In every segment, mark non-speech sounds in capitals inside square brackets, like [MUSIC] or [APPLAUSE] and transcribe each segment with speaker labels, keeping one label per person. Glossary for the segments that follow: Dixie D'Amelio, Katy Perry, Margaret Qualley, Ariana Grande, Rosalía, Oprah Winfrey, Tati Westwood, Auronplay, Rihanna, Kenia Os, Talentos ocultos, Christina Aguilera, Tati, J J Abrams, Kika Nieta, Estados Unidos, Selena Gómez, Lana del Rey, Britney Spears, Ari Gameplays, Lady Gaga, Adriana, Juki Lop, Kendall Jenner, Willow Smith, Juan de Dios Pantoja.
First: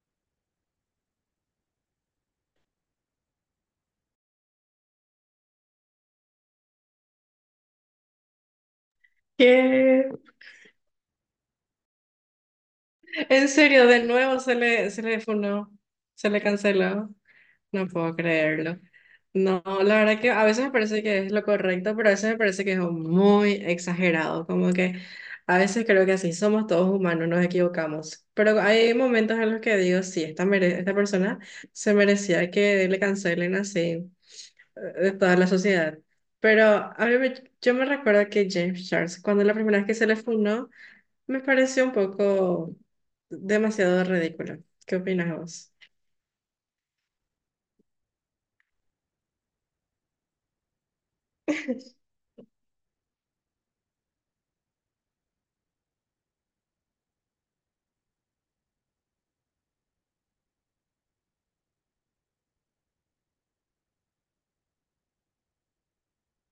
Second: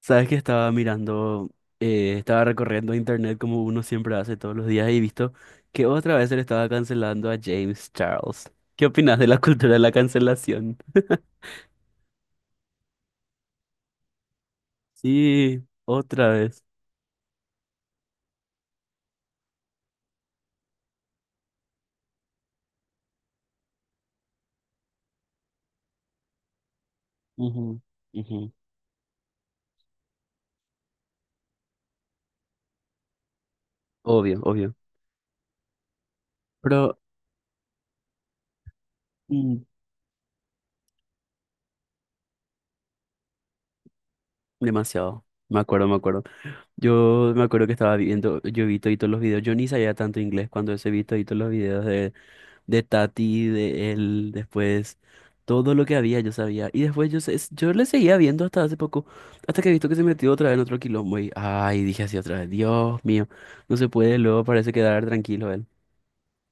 Speaker 1: Sabes que estaba mirando, estaba recorriendo internet como uno siempre hace todos los días y visto que otra vez se le estaba cancelando a James Charles. ¿Qué opinas de la [LAUGHS] cultura de la
Speaker 2: ¿Qué?
Speaker 1: cancelación? [LAUGHS]
Speaker 2: En serio, de nuevo se le
Speaker 1: Sí,
Speaker 2: funó,
Speaker 1: otra
Speaker 2: se le
Speaker 1: vez.
Speaker 2: canceló. No puedo creerlo. No, la verdad que a veces me parece que es lo correcto, pero a veces me parece que es muy exagerado. Como que a veces creo que así somos todos humanos, nos
Speaker 1: Ujú,
Speaker 2: equivocamos.
Speaker 1: ujú.
Speaker 2: Pero hay momentos en los que digo, sí, esta persona se merecía que le cancelen así,
Speaker 1: Obvio, obvio.
Speaker 2: de toda la sociedad. Pero
Speaker 1: Pero
Speaker 2: yo me recuerdo que James Charles, cuando la
Speaker 1: mm,
Speaker 2: primera vez que se le funó, me pareció un poco demasiado ridículo. ¿Qué
Speaker 1: demasiado.
Speaker 2: opinas
Speaker 1: Me
Speaker 2: vos?
Speaker 1: acuerdo, me acuerdo. Yo me acuerdo que estaba viendo, yo vi todos los videos. Yo ni sabía tanto inglés cuando ese vi todos los videos de Tati, de él, después todo lo que había yo sabía. Y después yo, yo le seguía viendo hasta hace poco, hasta que he visto que se metió otra vez en otro quilombo y, ay, dije así otra vez, Dios mío, no se puede, luego parece quedar tranquilo él.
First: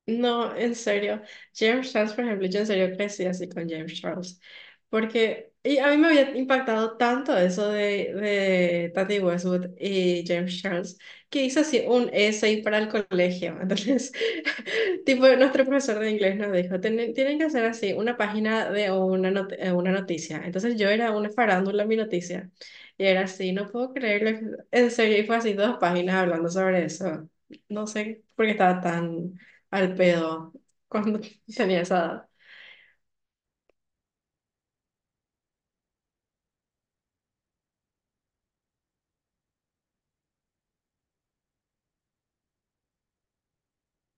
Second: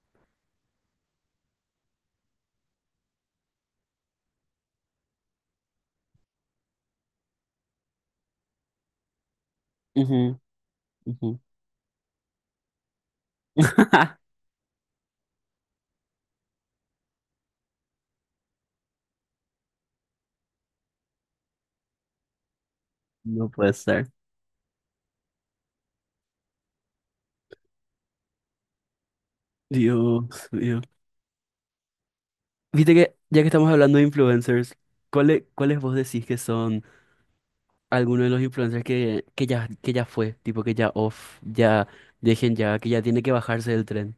Speaker 2: No, en serio. James Charles, por ejemplo, yo en serio crecí así con James Charles. Porque y a mí me había impactado tanto eso de Tati Westwood
Speaker 1: Ujú,
Speaker 2: y James Charles,
Speaker 1: ujú.
Speaker 2: que hice así un essay para el colegio. Entonces,
Speaker 1: [LAUGHS]
Speaker 2: [LAUGHS] tipo, nuestro profesor de inglés nos dijo, "Tienen que hacer así una página de una, not- una noticia". Entonces yo era una farándula en mi noticia. Y era
Speaker 1: No
Speaker 2: así, no
Speaker 1: puede
Speaker 2: puedo
Speaker 1: ser.
Speaker 2: creerlo. En serio, y fue así dos páginas hablando sobre eso. No sé por qué estaba tan al
Speaker 1: Dios
Speaker 2: pedo
Speaker 1: mío.
Speaker 2: cuando [LAUGHS] tenía esa edad.
Speaker 1: Viste que, ya que estamos hablando de influencers, ¿cuáles, cuáles vos decís que son algunos de los influencers que ya fue? Tipo que ya off, ya dejen ya, que ya tiene que bajarse del tren.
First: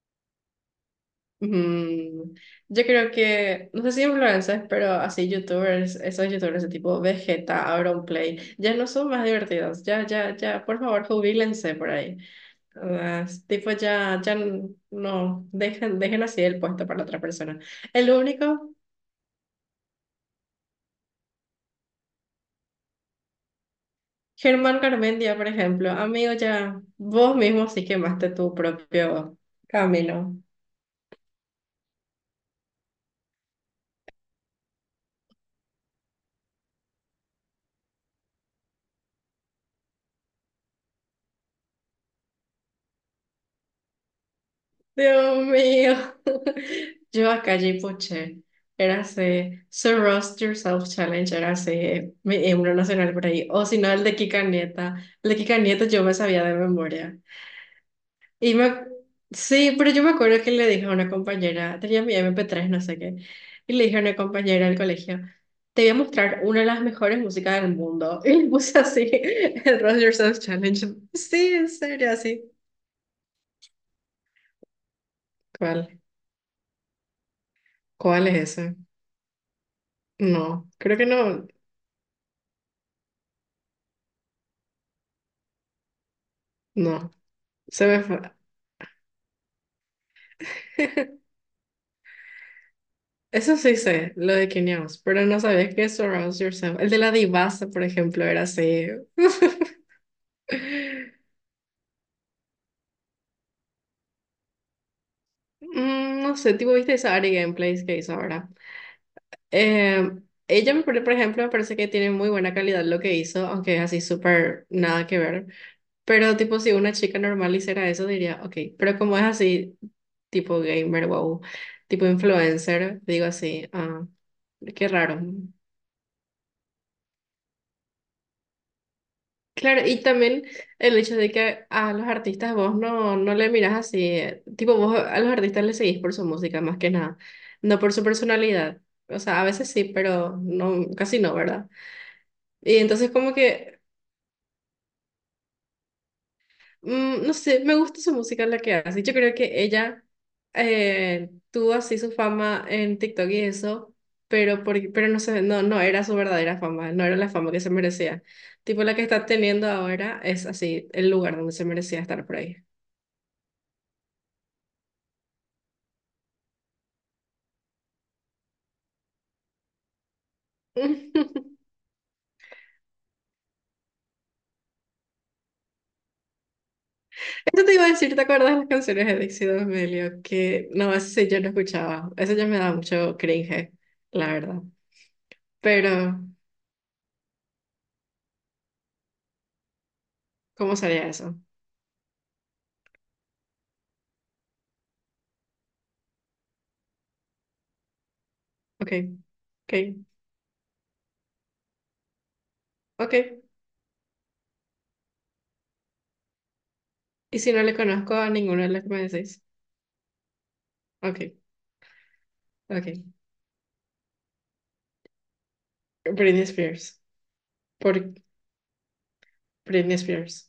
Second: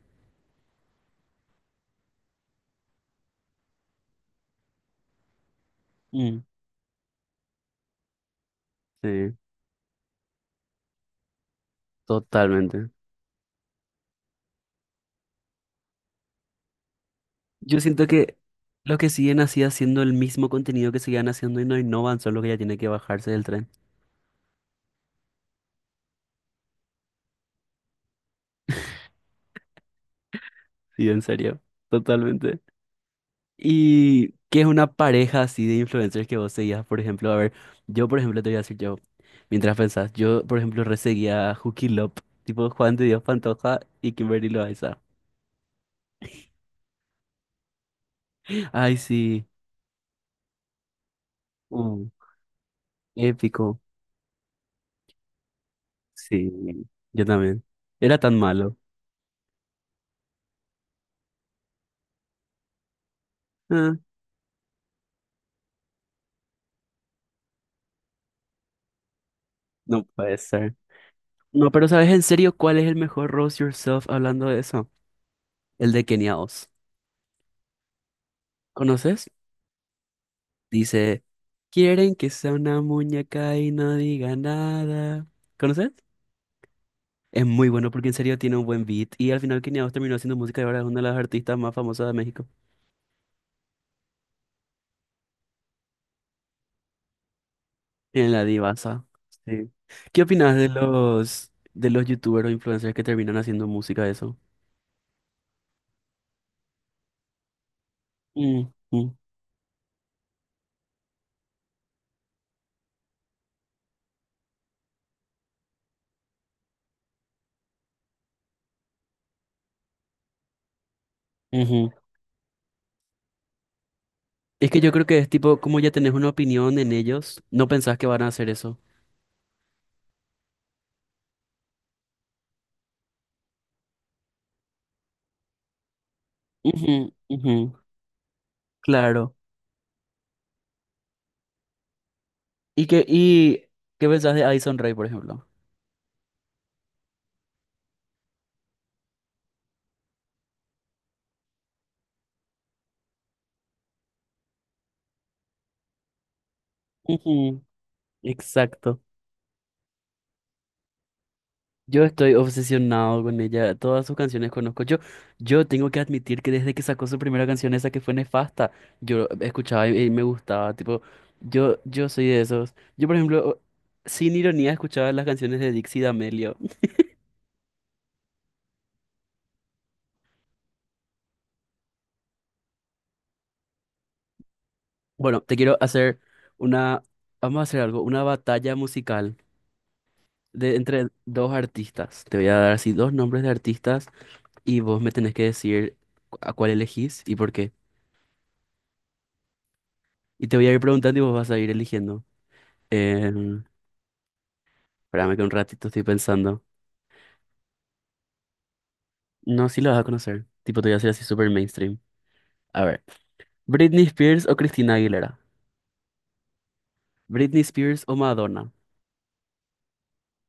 Speaker 2: Mm, yo creo que, no sé si influencers, pero así youtubers, esos
Speaker 1: Mm,
Speaker 2: youtubers de tipo Vegeta, Auronplay, ya no son más
Speaker 1: sí.
Speaker 2: divertidos, ya, ya, ya, por favor, jubílense por ahí.
Speaker 1: Totalmente.
Speaker 2: Ah, es tipo, ya, ya, no, dejen, dejen así el puesto para otra persona.
Speaker 1: Yo siento
Speaker 2: El
Speaker 1: que
Speaker 2: único,
Speaker 1: los que siguen así haciendo el mismo contenido que siguen haciendo y no innovan son los que ya tienen que bajarse del tren.
Speaker 2: Germán Garmendia, por ejemplo, amigo, ya, vos mismo sí quemaste tu propio camino.
Speaker 1: Sí, en serio. Totalmente. ¿Y qué es una pareja así de influencers que vos seguías? Por ejemplo, a ver, yo por ejemplo te voy a decir yo, mientras pensás, yo por ejemplo reseguía a Juki Lop, tipo Juan de Dios Pantoja y Kimberly Loaiza.
Speaker 2: Dios mío. [LAUGHS] Yo acá, Poche,
Speaker 1: Ay,
Speaker 2: era
Speaker 1: sí.
Speaker 2: ese So Roast Yourself Challenge, era
Speaker 1: Mm,
Speaker 2: ese mi himno nacional por ahí, o si
Speaker 1: épico.
Speaker 2: no, el de Kika Nieta. El de Kika Nieta yo me sabía
Speaker 1: Sí,
Speaker 2: de memoria.
Speaker 1: yo también. Era tan
Speaker 2: Y
Speaker 1: malo.
Speaker 2: me, sí, pero yo me acuerdo que le dije a una compañera, tenía mi MP3 no sé qué, y le
Speaker 1: Ah,
Speaker 2: dije a una compañera del colegio, te voy a mostrar una de las mejores músicas del mundo. [LAUGHS] Y le puse así, [LAUGHS] el Roast
Speaker 1: no puede
Speaker 2: Yourself
Speaker 1: ser.
Speaker 2: Challenge. Sí, en
Speaker 1: No, pero ¿sabes
Speaker 2: serio,
Speaker 1: en
Speaker 2: así.
Speaker 1: serio cuál es el mejor Rose Yourself hablando de eso? El
Speaker 2: ¿Cuál?
Speaker 1: de Kenia Os.
Speaker 2: ¿Cuál es ese?
Speaker 1: ¿Conoces?
Speaker 2: No, creo que
Speaker 1: Dice,
Speaker 2: no.
Speaker 1: quieren que sea una muñeca y no diga nada. ¿Conoces?
Speaker 2: No,
Speaker 1: Es muy
Speaker 2: se
Speaker 1: bueno
Speaker 2: me
Speaker 1: porque en
Speaker 2: fue.
Speaker 1: serio tiene un buen beat y al final Kenia Os terminó haciendo música y ahora es una de las
Speaker 2: [LAUGHS]
Speaker 1: artistas más famosas de México.
Speaker 2: Eso sí sé, lo de Kenya, pero no sabía que Surround Yourself. El de la divasa, por ejemplo,
Speaker 1: En
Speaker 2: era
Speaker 1: la
Speaker 2: así.
Speaker 1: divasa. Sí.
Speaker 2: [LAUGHS]
Speaker 1: ¿Qué opinas de los youtubers o influencers que terminan haciendo música de eso?
Speaker 2: No sé, tipo, viste esa Ari Gameplays que hizo ahora.
Speaker 1: Mm, mm,
Speaker 2: Eh, Ella, por ejemplo, me parece que tiene muy buena calidad lo que hizo, aunque es así súper nada que ver. Pero, tipo, si una chica normal hiciera eso, diría, ok, pero como es así, tipo gamer, wow,
Speaker 1: ujú.
Speaker 2: tipo influencer, digo así, ah,
Speaker 1: Es que
Speaker 2: qué
Speaker 1: yo creo que
Speaker 2: raro.
Speaker 1: es tipo, como ya tenés una opinión en ellos, no pensás que van a hacer eso.
Speaker 2: Claro, y también el hecho de que a los artistas vos no le mirás así, tipo vos a los artistas le seguís por su música más que
Speaker 1: Ujú,
Speaker 2: nada,
Speaker 1: ujú,
Speaker 2: no por su personalidad. O
Speaker 1: claro.
Speaker 2: sea, a veces sí, pero no, casi no, ¿verdad? Y entonces como
Speaker 1: Y
Speaker 2: que,
Speaker 1: qué pensás de Addison Rae, por ejemplo?
Speaker 2: no sé, me gusta su música la que hace. Yo creo que ella, tuvo así su fama en TikTok y eso, pero, pero no sé, no era su verdadera fama, no era la fama que
Speaker 1: Ujú,
Speaker 2: se merecía. Tipo la
Speaker 1: exacto.
Speaker 2: que está teniendo ahora es así, el lugar donde se merecía
Speaker 1: Yo
Speaker 2: estar
Speaker 1: estoy
Speaker 2: por ahí.
Speaker 1: obsesionado con ella. Todas sus canciones conozco. Yo tengo que admitir que desde que sacó su primera canción, esa que fue Nefasta, yo escuchaba y me gustaba.
Speaker 2: [LAUGHS]
Speaker 1: Tipo,
Speaker 2: Eso
Speaker 1: yo soy de esos. Yo, por ejemplo, sin ironía, escuchaba las canciones de Dixie D'Amelio.
Speaker 2: te iba a decir, ¿te acuerdas de las canciones de Dixie D'Amelio? Que no, eso sí yo no escuchaba. Eso ya me daba mucho cringe, la verdad.
Speaker 1: Bueno, te quiero hacer
Speaker 2: Pero
Speaker 1: una. Vamos a hacer algo, una batalla musical de
Speaker 2: ¿cómo sería
Speaker 1: entre
Speaker 2: eso?
Speaker 1: dos artistas. Te voy a dar así dos nombres de artistas. Y vos me tenés que decir a cuál elegís y por qué.
Speaker 2: Ok, ok,
Speaker 1: Y te voy a ir preguntando y vos vas a ir eligiendo.
Speaker 2: ok.
Speaker 1: Eh, Espérame que un ratito estoy pensando.
Speaker 2: Y si no le conozco a ninguno de los que me decís.
Speaker 1: No, sí lo vas a conocer. Tipo, te voy a hacer
Speaker 2: Ok,
Speaker 1: así súper mainstream. A ver.
Speaker 2: ok.
Speaker 1: ¿Britney Spears o Christina Aguilera?
Speaker 2: Britney Spears.
Speaker 1: ¿Britney Spears
Speaker 2: Por
Speaker 1: o Madonna?
Speaker 2: Britney Spears.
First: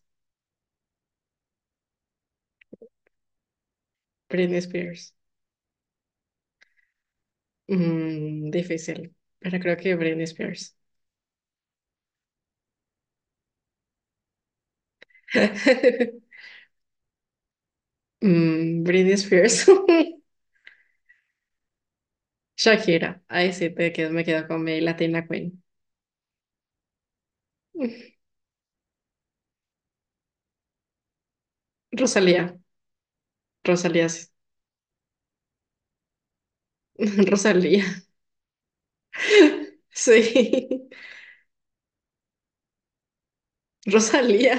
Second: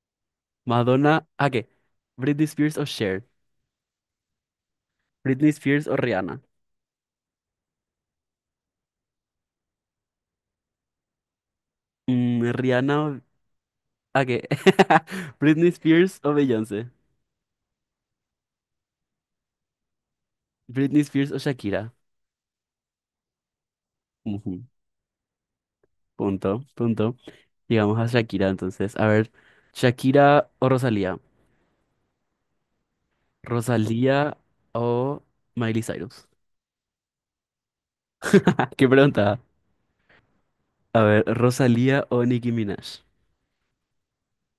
Speaker 1: ¿Madonna? ¿A qué? ¿Britney Spears o Cher?
Speaker 2: Britney Spears.
Speaker 1: ¿Britney Spears o Rihanna?
Speaker 2: Difícil. Pero creo que Britney Spears.
Speaker 1: Mm, ¿Rihanna o... ¿A qué? [LAUGHS] ¿Britney Spears o
Speaker 2: [LAUGHS]
Speaker 1: Beyoncé?
Speaker 2: Britney Spears.
Speaker 1: ¿Britney Spears o Shakira?
Speaker 2: [LAUGHS] Shakira. Ahí sí te quedo, me quedo
Speaker 1: Ujú.
Speaker 2: con mi Latina Queen.
Speaker 1: Punto, punto. Llegamos a Shakira, entonces. A ver, Shakira o Rosalía.
Speaker 2: Rosalía, Rosalía, sí.
Speaker 1: Rosalía o Miley Cyrus. [LAUGHS]
Speaker 2: [LAUGHS] Rosalía. [LAUGHS]
Speaker 1: Qué pregunta.
Speaker 2: Sí. [LAUGHS]
Speaker 1: A ver, Rosalía o Nicki Minaj.
Speaker 2: Rosalía,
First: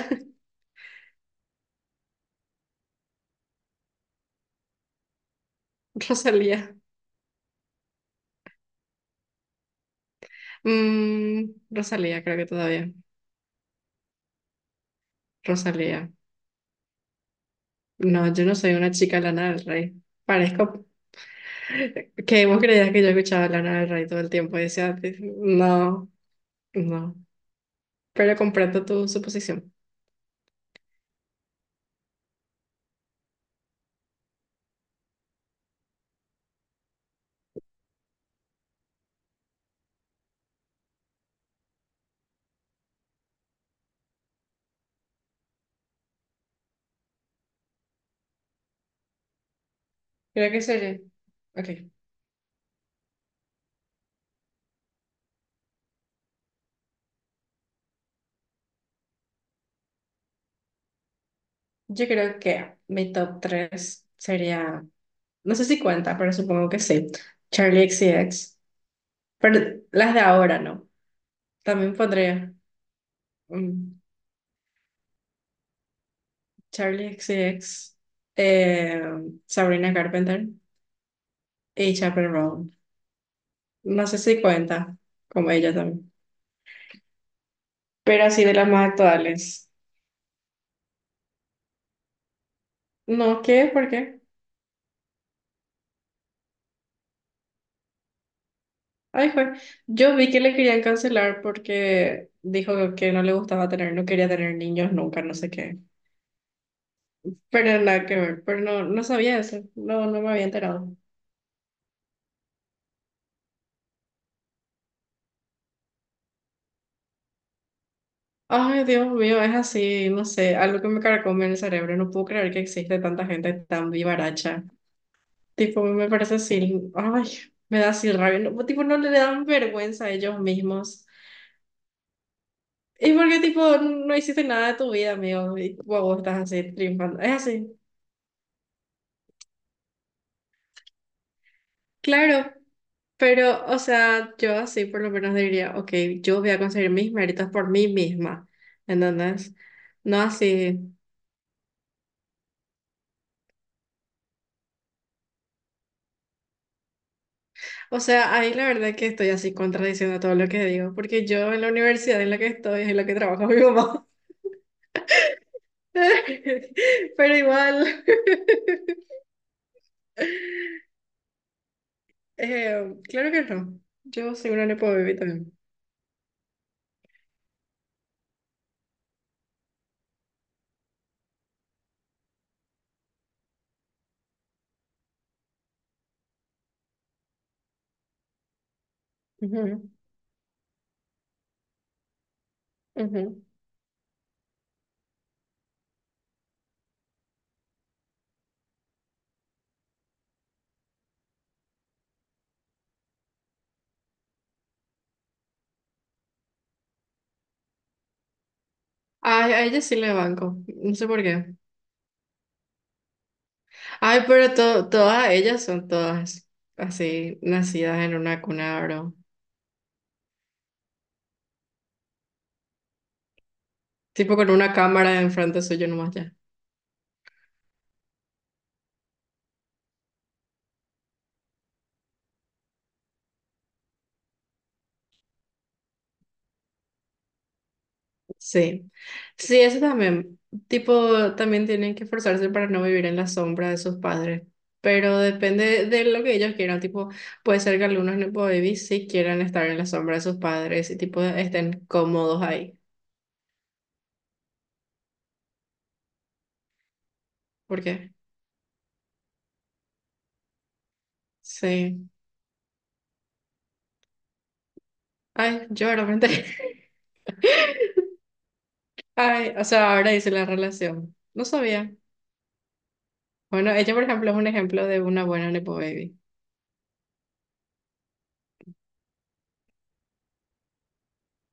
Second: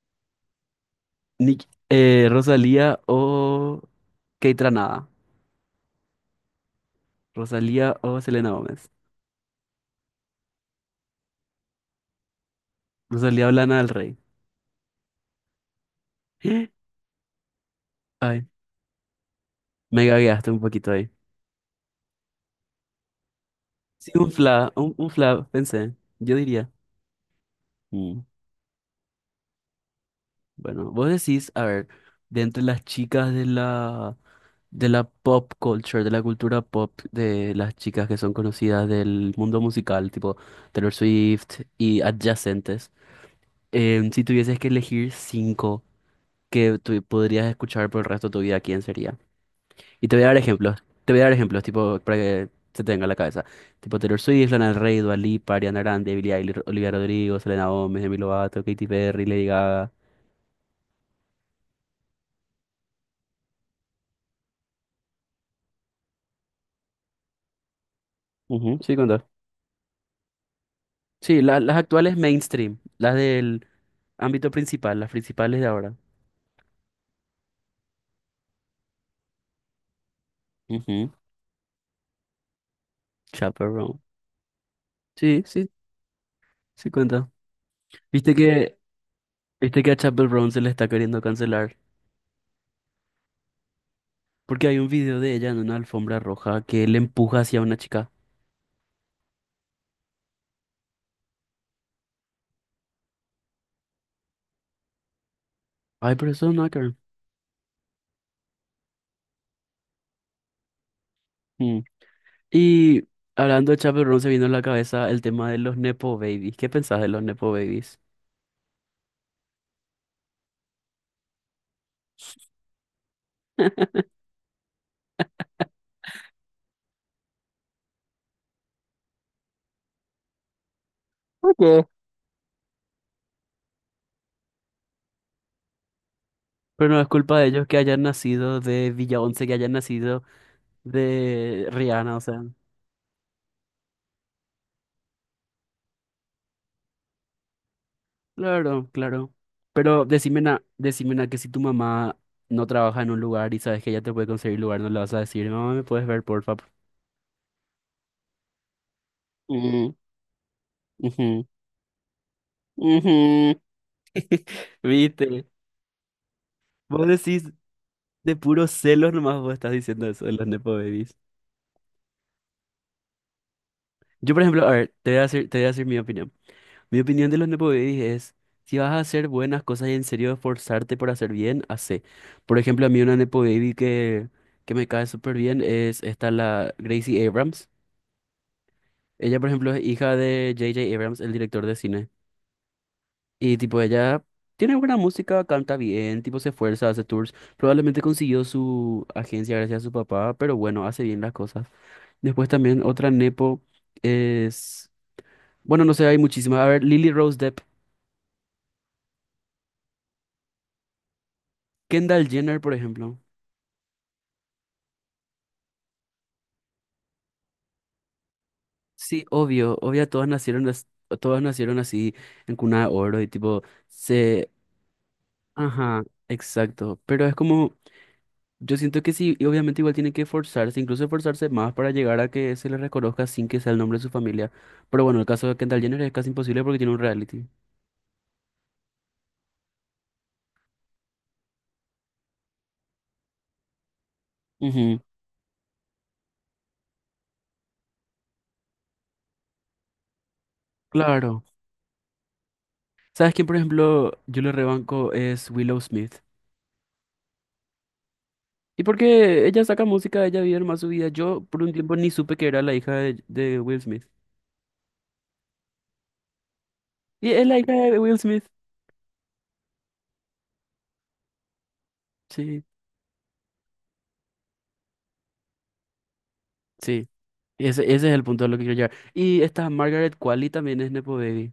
Speaker 1: Rosalía o Kate Ranada.
Speaker 2: Rosalía.
Speaker 1: Rosalía o Selena Gómez.
Speaker 2: Rosalía, creo que todavía.
Speaker 1: Rosalía o Lana del Rey.
Speaker 2: Rosalía.
Speaker 1: [GASPS]
Speaker 2: No, yo
Speaker 1: Ay,
Speaker 2: no soy una chica Lana del Rey.
Speaker 1: me gagueaste un
Speaker 2: Parezco
Speaker 1: poquito ahí.
Speaker 2: que vos creías que yo escuchaba Lana del Rey
Speaker 1: Sí,
Speaker 2: todo
Speaker 1: un
Speaker 2: el tiempo y
Speaker 1: fla,
Speaker 2: decía,
Speaker 1: un fla, pensé.
Speaker 2: no,
Speaker 1: Yo diría.
Speaker 2: no.
Speaker 1: Mm.
Speaker 2: Pero comprendo tu suposición.
Speaker 1: Bueno, vos decís, a ver, de entre las chicas de la pop culture, de la cultura pop, de las chicas que son conocidas del mundo musical, tipo Taylor Swift y adyacentes, si tuvieses que elegir cinco que tú podrías escuchar por el resto de tu vida, ¿quién sería? Y te voy a dar
Speaker 2: Creo que
Speaker 1: ejemplos,
Speaker 2: sería.
Speaker 1: te voy a dar ejemplos,
Speaker 2: Ok.
Speaker 1: tipo, para que se te venga a la cabeza. Tipo Taylor Swift, Lana del Rey, Dua Lipa, Ariana Grande, Billie Eilish, Olivia Rodrigo, Selena Gomez, Demi Lovato, Katy Perry, Lady Gaga.
Speaker 2: Yo creo que mi top 3 sería. No sé si cuenta, pero supongo que sí. Charlie XCX.
Speaker 1: Ujú, sí, contá.
Speaker 2: Pero las de ahora no.
Speaker 1: Sí, las
Speaker 2: También
Speaker 1: actuales
Speaker 2: pondría,
Speaker 1: mainstream, las del
Speaker 2: mm,
Speaker 1: ámbito principal, las principales de ahora.
Speaker 2: Charlie XCX, eh, Sabrina Carpenter
Speaker 1: Ujú,
Speaker 2: y Chappell Roan.
Speaker 1: Chappell Roan.
Speaker 2: No sé si cuenta,
Speaker 1: Sí,
Speaker 2: como
Speaker 1: sí,
Speaker 2: ella también.
Speaker 1: sí cuenta.
Speaker 2: Pero
Speaker 1: Viste
Speaker 2: así de las
Speaker 1: que,
Speaker 2: más actuales.
Speaker 1: viste que a Chappell Roan se le está queriendo cancelar.
Speaker 2: No, ¿qué? ¿Por qué?
Speaker 1: Porque hay un video de ella en una alfombra roja que le empuja hacia una chica.
Speaker 2: Ay, jue. Yo vi que le querían cancelar porque dijo que no le gustaba tener, no quería tener niños nunca, no sé qué.
Speaker 1: Ay, pero eso es un hacker.
Speaker 2: Pero nada que ver, pero no, no sabía eso, no, no me había enterado.
Speaker 1: Mm. Y hablando de Chappell Roan, se vino a la cabeza el tema de los Nepo Babies. ¿Qué pensás de los Nepo Babies?
Speaker 2: Ay, Dios mío, es así, no sé, algo que me carcome en el cerebro. No puedo creer que existe tanta gente tan vivaracha. Tipo, me parece así, ay, me da así rabia. No, tipo, no le dan vergüenza a ellos mismos.
Speaker 1: ¿Por qué?
Speaker 2: Y porque, tipo, no hiciste nada de tu vida, amigo, y tipo, vos estás así
Speaker 1: Pero no es
Speaker 2: triunfando. Es
Speaker 1: culpa de ellos
Speaker 2: así,
Speaker 1: que hayan nacido de Villa Once, que hayan nacido de Rihanna, o sea.
Speaker 2: claro, pero, o sea, yo así por lo menos diría, ok, yo voy a conseguir mis méritos por mí misma,
Speaker 1: Claro, claro.
Speaker 2: ¿entendés?
Speaker 1: Pero
Speaker 2: No
Speaker 1: decime
Speaker 2: así.
Speaker 1: decime na que si tu mamá no trabaja en un lugar y sabes que ella te puede conseguir lugar, no le vas a decir, mamá, ¿me puedes ver, porfa?
Speaker 2: O sea, ahí la verdad que estoy así
Speaker 1: Mm,
Speaker 2: contradiciendo todo lo que digo, porque
Speaker 1: ujú,
Speaker 2: yo en la universidad en la que estoy es en la que trabaja mi
Speaker 1: ujú".
Speaker 2: mamá.
Speaker 1: [LAUGHS] ¿Viste? Vos
Speaker 2: [LAUGHS] Pero
Speaker 1: decís
Speaker 2: igual,
Speaker 1: de puros
Speaker 2: [LAUGHS]
Speaker 1: celos nomás vos estás diciendo eso de los Nepo Babies.
Speaker 2: claro que no.
Speaker 1: Yo,
Speaker 2: Yo
Speaker 1: por
Speaker 2: soy
Speaker 1: ejemplo,
Speaker 2: una
Speaker 1: a
Speaker 2: nepo
Speaker 1: ver, te
Speaker 2: baby
Speaker 1: voy a decir,
Speaker 2: también.
Speaker 1: te voy a decir mi opinión. Mi opinión de los Nepo Babies es, si vas a hacer buenas cosas y en serio esforzarte por hacer bien, hacé. Por ejemplo, a mí una Nepo Baby que me cae súper bien es esta, la Gracie Abrams. Ella, por ejemplo, es hija de J.J. Abrams, el director de cine.
Speaker 2: Ujú, ujú.
Speaker 1: Y tipo, ella tiene buena música, canta bien, tipo, se esfuerza, hace tours. Probablemente consiguió su agencia gracias a su papá, pero bueno, hace bien las cosas. Después también otra Nepo es... Bueno, no sé, hay muchísimas. A ver, Lily Rose Depp,
Speaker 2: Ay, a ella sí le banco, no sé por qué.
Speaker 1: Kendall Jenner, por ejemplo.
Speaker 2: Ay, pero todas ellas son todas así, nacidas en una cuna, bro.
Speaker 1: Sí, obvio, obvio, todas nacieron, todas nacieron así en cuna de oro y tipo,
Speaker 2: Tipo con
Speaker 1: se...
Speaker 2: una cámara enfrente suyo
Speaker 1: Ajá,
Speaker 2: nomás.
Speaker 1: exacto. Pero es como... Yo siento que sí, y obviamente igual tiene que forzarse, incluso forzarse más para llegar a que se le reconozca sin que sea el nombre de su familia. Pero bueno, el caso de Kendall Jenner es casi imposible porque tiene un reality.
Speaker 2: Sí, sí, eso también, tipo, también tienen que esforzarse para no vivir en la sombra de sus padres,
Speaker 1: Ujú,
Speaker 2: pero depende de lo que ellos quieran, tipo, puede ser que algunos nepo babies sí quieran estar en la sombra de sus padres y tipo
Speaker 1: claro.
Speaker 2: estén cómodos ahí,
Speaker 1: ¿Sabes quién, por ejemplo, yo le rebanco es Willow Smith?
Speaker 2: porque
Speaker 1: Y porque ella saca música, ella vive más su vida. Yo por un tiempo
Speaker 2: sí,
Speaker 1: ni supe que era la hija de Will Smith.
Speaker 2: ay, yo realmente,
Speaker 1: Y es la hija de Will Smith.
Speaker 2: [LAUGHS] ay, o sea, ahora hice la relación, no sabía.
Speaker 1: Sí,
Speaker 2: Bueno, ella por ejemplo es un ejemplo de una buena nepo baby.
Speaker 1: sí. Ese es el punto a lo que quiero llegar. Y esta Margaret Qualley también es Nepo Baby,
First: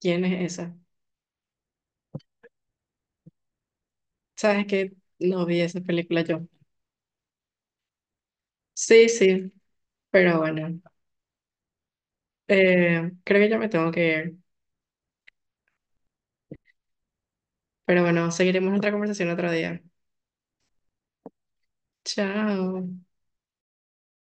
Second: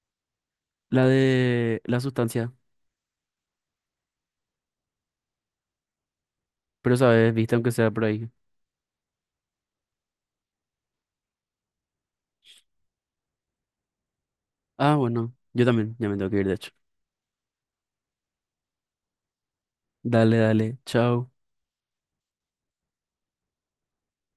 Speaker 2: ¿Quién es esa?
Speaker 1: la de la sustancia.
Speaker 2: ¿Sabes que? No vi esa película yo.
Speaker 1: Pero sabes, viste, aunque sea por ahí.
Speaker 2: Sí, sí, pero bueno. Creo que ya me tengo que ir,
Speaker 1: Ah, bueno, yo también, ya me tengo que ir, de hecho.
Speaker 2: pero bueno, seguiremos nuestra conversación otro día.
Speaker 1: Dale, dale, chao.
Speaker 2: Chao.